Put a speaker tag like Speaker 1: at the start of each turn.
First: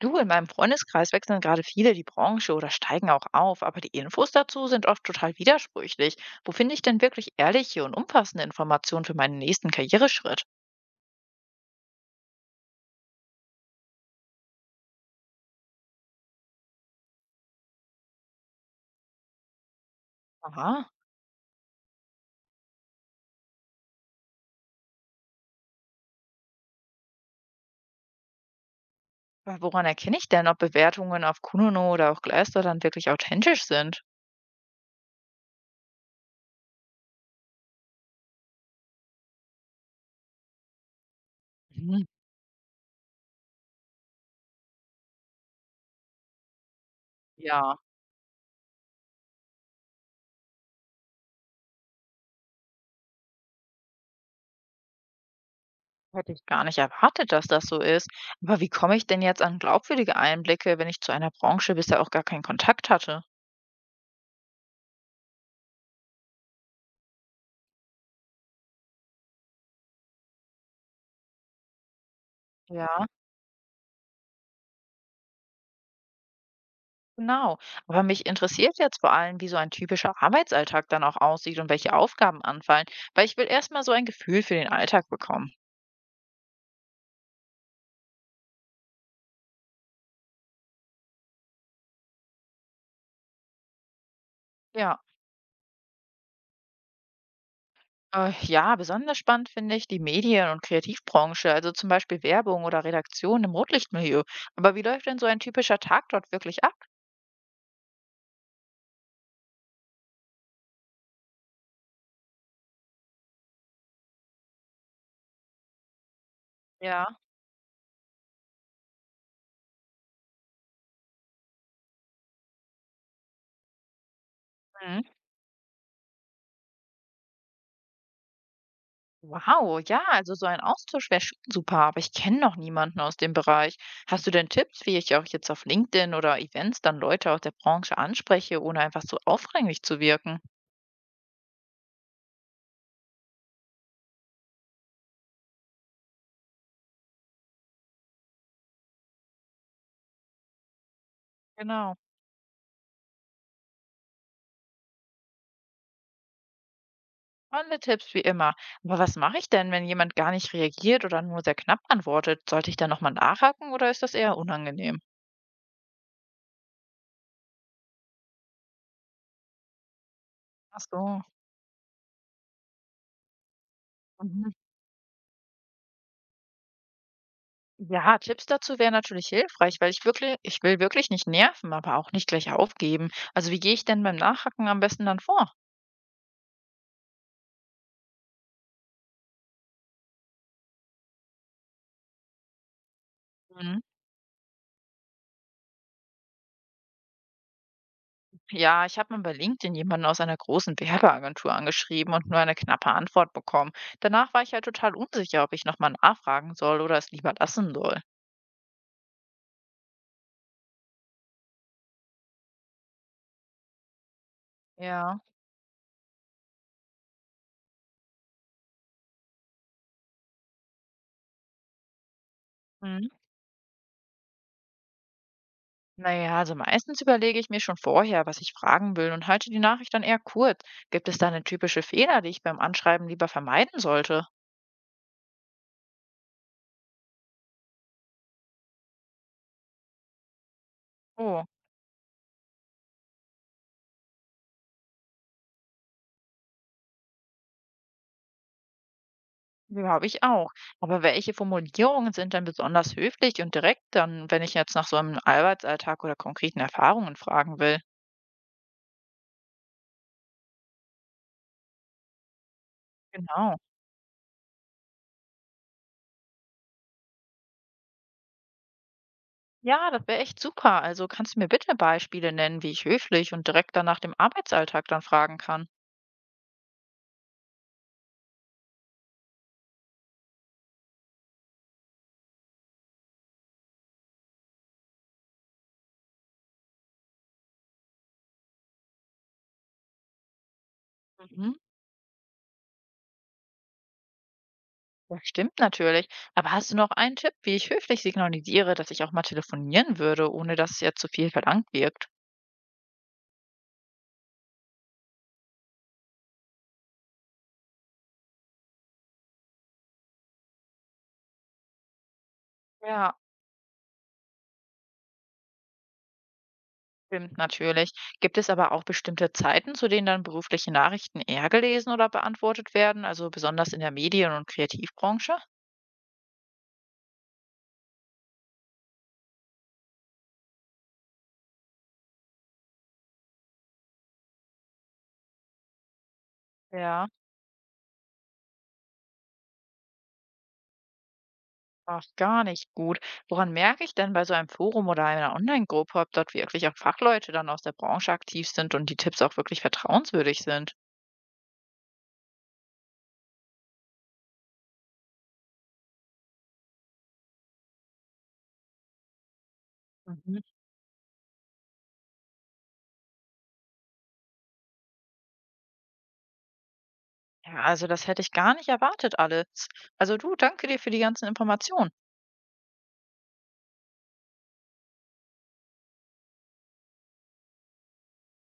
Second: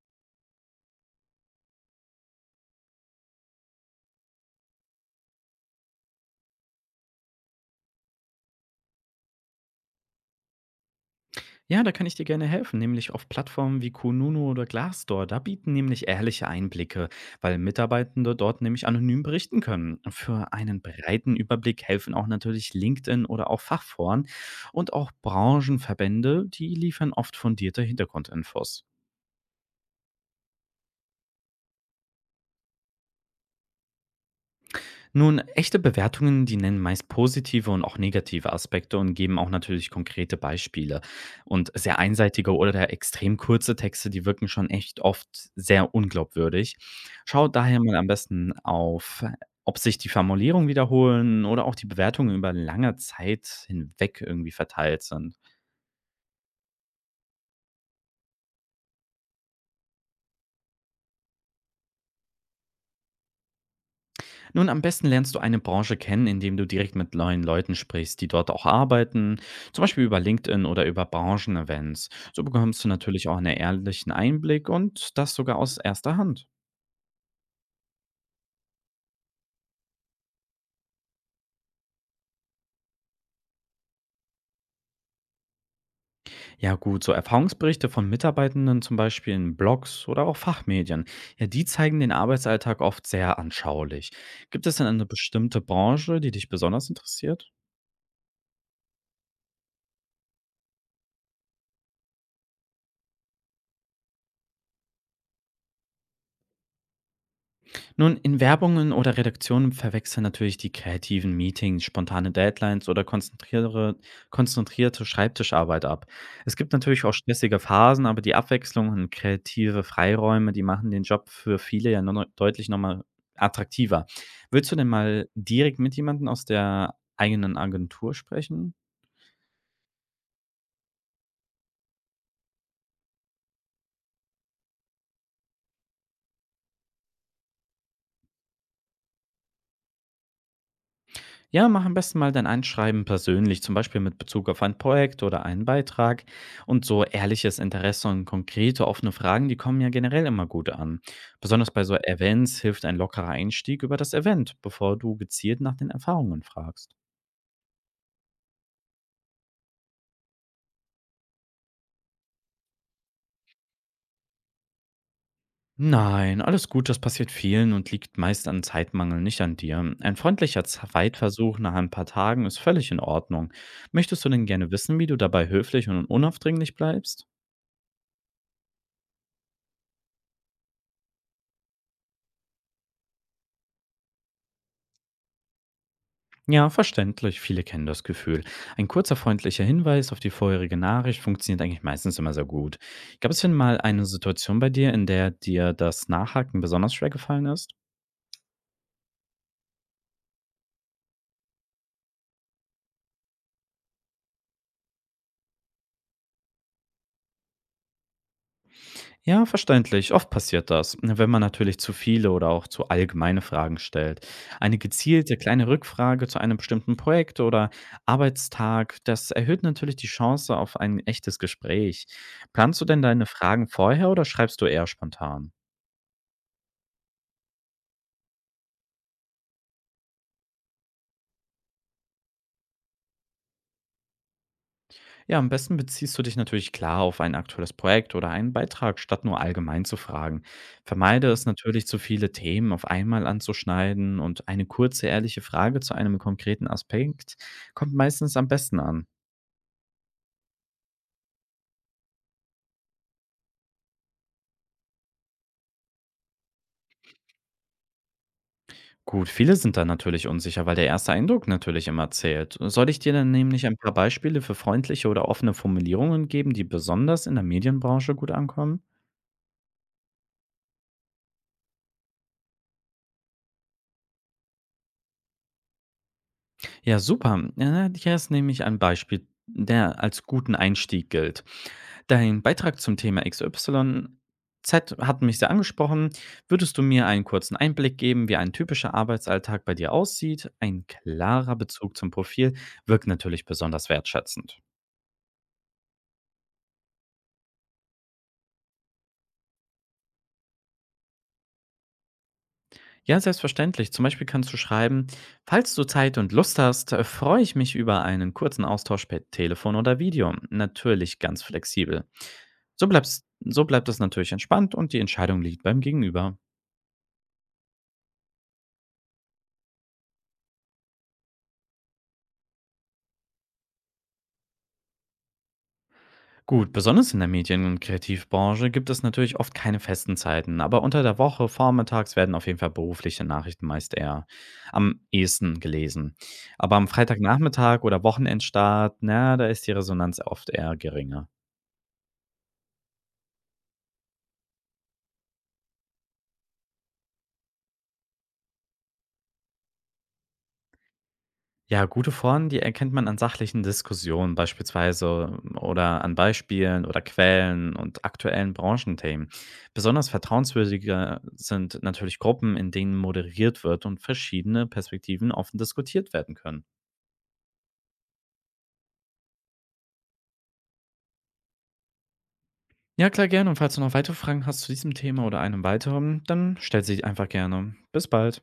Speaker 1: Du, in meinem Freundeskreis wechseln gerade viele die Branche oder steigen auch auf, aber die Infos dazu sind oft total widersprüchlich. Wo finde ich denn wirklich ehrliche und umfassende Informationen für meinen nächsten Karriereschritt?
Speaker 2: Ja, da kann ich dir gerne helfen, nämlich auf Plattformen wie Kununu oder Glassdoor. Da bieten nämlich ehrliche Einblicke, weil Mitarbeitende dort nämlich anonym berichten können. Für einen
Speaker 1: Aha.
Speaker 2: breiten Überblick helfen auch natürlich LinkedIn oder auch Fachforen und auch Branchenverbände, die liefern oft fundierte Hintergrundinfos.
Speaker 1: Aber woran erkenne ich denn, ob Bewertungen auf Kununu oder auch Glassdoor dann wirklich authentisch sind?
Speaker 2: Nun, echte Bewertungen, die nennen meist positive und auch negative Aspekte und geben auch natürlich konkrete Beispiele. Und sehr
Speaker 1: Hm.
Speaker 2: einseitige oder extrem kurze Texte, die wirken schon echt oft sehr unglaubwürdig. Schaut
Speaker 1: Ja,
Speaker 2: daher mal am besten auf, ob sich die Formulierung wiederholen oder auch die Bewertungen über lange Zeit hinweg irgendwie verteilt sind.
Speaker 1: hätte ich gar nicht erwartet, dass das so ist. Aber wie komme ich denn jetzt an glaubwürdige Einblicke, wenn ich zu einer Branche bisher auch gar keinen Kontakt hatte?
Speaker 2: Nun, am besten lernst du eine Branche kennen, indem du direkt mit neuen Leuten sprichst, die dort auch arbeiten, zum Beispiel über LinkedIn oder über Branchenevents. So bekommst du
Speaker 1: Ja.
Speaker 2: natürlich auch einen ehrlichen Einblick und das sogar aus erster Hand.
Speaker 1: Genau. Aber mich interessiert jetzt vor allem, wie so ein typischer Arbeitsalltag dann auch aussieht und welche Aufgaben anfallen, weil ich will erstmal so ein Gefühl für den Alltag bekommen.
Speaker 2: Ja gut, so Erfahrungsberichte von Mitarbeitenden zum Beispiel in Blogs oder auch Fachmedien, ja, die zeigen den Arbeitsalltag oft sehr anschaulich. Gibt es denn
Speaker 1: Ja,
Speaker 2: eine bestimmte Branche, die dich besonders interessiert?
Speaker 1: ja, besonders spannend finde ich die Medien- und Kreativbranche, also zum Beispiel Werbung oder Redaktion im Rotlichtmilieu. Aber wie läuft denn so ein typischer Tag dort wirklich ab?
Speaker 2: Nun, in Werbungen oder Redaktionen verwechseln natürlich die kreativen Meetings, spontane Deadlines oder konzentrierte Schreibtischarbeit ab. Es gibt natürlich
Speaker 1: Ja.
Speaker 2: auch stressige Phasen, aber die Abwechslung und kreative Freiräume, die machen den Job für viele ja noch, deutlich nochmal attraktiver. Willst du denn mal direkt mit jemandem aus der eigenen Agentur sprechen?
Speaker 1: Wow, ja, also so ein Austausch wäre schon super, aber ich kenne noch niemanden aus dem Bereich. Hast du denn Tipps, wie ich auch jetzt auf LinkedIn oder Events dann Leute aus der Branche anspreche, ohne einfach so aufdringlich zu wirken?
Speaker 2: Ja, mach am besten mal dein Einschreiben persönlich, zum Beispiel mit Bezug auf ein Projekt oder einen Beitrag. Und so ehrliches Interesse und konkrete offene Fragen, die kommen ja generell immer gut an. Besonders bei so
Speaker 1: Genau,
Speaker 2: Events hilft ein lockerer Einstieg über das Event, bevor du gezielt nach den Erfahrungen fragst.
Speaker 1: alle Tipps wie immer. Aber was mache ich denn, wenn jemand gar nicht reagiert oder nur sehr knapp antwortet? Sollte ich dann nochmal nachhaken oder ist das eher unangenehm?
Speaker 2: Nein, alles gut, das passiert vielen und liegt meist an Zeitmangel, nicht an dir. Ein freundlicher
Speaker 1: Ach so.
Speaker 2: Zweitversuch nach ein paar Tagen ist völlig in Ordnung. Möchtest du denn
Speaker 1: Mhm.
Speaker 2: gerne wissen, wie du dabei höflich und unaufdringlich bleibst?
Speaker 1: Ja, Tipps dazu wären natürlich hilfreich, weil ich will wirklich nicht nerven, aber auch nicht gleich aufgeben. Also wie gehe ich denn beim Nachhaken am besten dann vor?
Speaker 2: Ja, verständlich. Viele kennen das Gefühl. Ein kurzer freundlicher Hinweis auf die vorherige Nachricht funktioniert eigentlich meistens immer sehr gut. Gab es denn mal
Speaker 1: Mhm.
Speaker 2: eine Situation bei dir, in der dir das Nachhaken besonders schwer gefallen ist?
Speaker 1: Ja, ich habe mal bei LinkedIn jemanden aus einer großen Werbeagentur angeschrieben und nur eine knappe Antwort bekommen. Danach war ich halt total unsicher, ob ich nochmal nachfragen soll oder es lieber lassen soll.
Speaker 2: Ja, verständlich. Oft passiert das, wenn man natürlich zu viele oder auch zu allgemeine Fragen stellt. Eine
Speaker 1: Ja.
Speaker 2: gezielte kleine Rückfrage zu einem bestimmten Projekt oder Arbeitstag, das erhöht natürlich die Chance auf ein echtes Gespräch. Planst du denn
Speaker 1: Hm.
Speaker 2: deine Fragen vorher oder schreibst du eher spontan?
Speaker 1: Naja, also meistens überlege ich mir schon vorher, was ich fragen will, und halte die Nachricht dann eher kurz. Gibt es da eine typische Fehler, die ich beim Anschreiben lieber vermeiden sollte?
Speaker 2: Ja, am besten beziehst du dich natürlich klar auf ein aktuelles Projekt oder einen Beitrag, statt nur allgemein zu fragen. Vermeide es
Speaker 1: Oh,
Speaker 2: natürlich, zu viele Themen auf einmal anzuschneiden und eine kurze, ehrliche Frage zu einem konkreten Aspekt kommt meistens am besten an.
Speaker 1: glaube ich auch. Aber welche Formulierungen sind dann besonders höflich und direkt dann, wenn ich jetzt nach so einem Arbeitsalltag oder konkreten Erfahrungen fragen will?
Speaker 2: Gut, viele sind da natürlich unsicher, weil der erste Eindruck natürlich immer zählt. Soll ich dir dann
Speaker 1: Genau.
Speaker 2: nämlich ein paar Beispiele für freundliche oder offene Formulierungen geben, die besonders in der Medienbranche gut ankommen?
Speaker 1: Ja, das wäre echt super. Also kannst du mir bitte Beispiele nennen, wie ich höflich und direkt dann nach dem Arbeitsalltag dann fragen kann?
Speaker 2: Ja, super. Ja, da hätte ich nämlich ein Beispiel, der als guten Einstieg gilt. Dein Beitrag zum Thema XYZ hat mich sehr angesprochen. Würdest du mir einen kurzen Einblick geben, wie ein typischer Arbeitsalltag bei dir aussieht? Ein klarer
Speaker 1: Mhm.
Speaker 2: Bezug zum Profil wirkt natürlich besonders wertschätzend.
Speaker 1: Das stimmt natürlich. Aber hast du noch einen Tipp, wie ich höflich signalisiere, dass ich auch mal telefonieren würde, ohne dass es jetzt zu viel verlangt wirkt?
Speaker 2: Ja, selbstverständlich. Zum Beispiel kannst du schreiben, falls du Zeit und Lust hast, freue ich mich über einen kurzen Austausch per Telefon oder Video. Natürlich ganz flexibel. So
Speaker 1: Ja,
Speaker 2: bleibst so bleibt es natürlich entspannt und die Entscheidung liegt beim Gegenüber.
Speaker 1: stimmt natürlich. Gibt es aber auch bestimmte Zeiten, zu denen dann berufliche Nachrichten eher gelesen oder beantwortet werden, also besonders in der Medien- und Kreativbranche?
Speaker 2: Gut, besonders in der Medien- und Kreativbranche gibt es natürlich oft keine festen Zeiten, aber unter der Woche vormittags werden auf jeden Fall berufliche Nachrichten meist eher am ehesten gelesen. Aber am
Speaker 1: Ja.
Speaker 2: Freitagnachmittag oder Wochenendstart, na, da ist die Resonanz oft eher geringer.
Speaker 1: Ach, gar nicht gut. Woran merke ich denn bei so einem Forum oder einer Online-Gruppe, ob dort wirklich auch Fachleute dann aus der Branche aktiv sind und die Tipps auch wirklich vertrauenswürdig sind?
Speaker 2: Ja, gute Formen, die erkennt man an sachlichen Diskussionen beispielsweise oder an Beispielen oder Quellen und aktuellen Branchenthemen. Besonders
Speaker 1: Mhm.
Speaker 2: vertrauenswürdiger sind natürlich Gruppen, in denen moderiert wird und verschiedene Perspektiven offen diskutiert werden können.
Speaker 1: Ja, also das hätte ich gar nicht erwartet alles. Also du, danke dir für die ganzen Informationen.
Speaker 2: Ja, klar, gerne. Und falls du noch weitere Fragen hast zu diesem Thema oder einem weiteren, dann stell sie einfach gerne. Bis bald.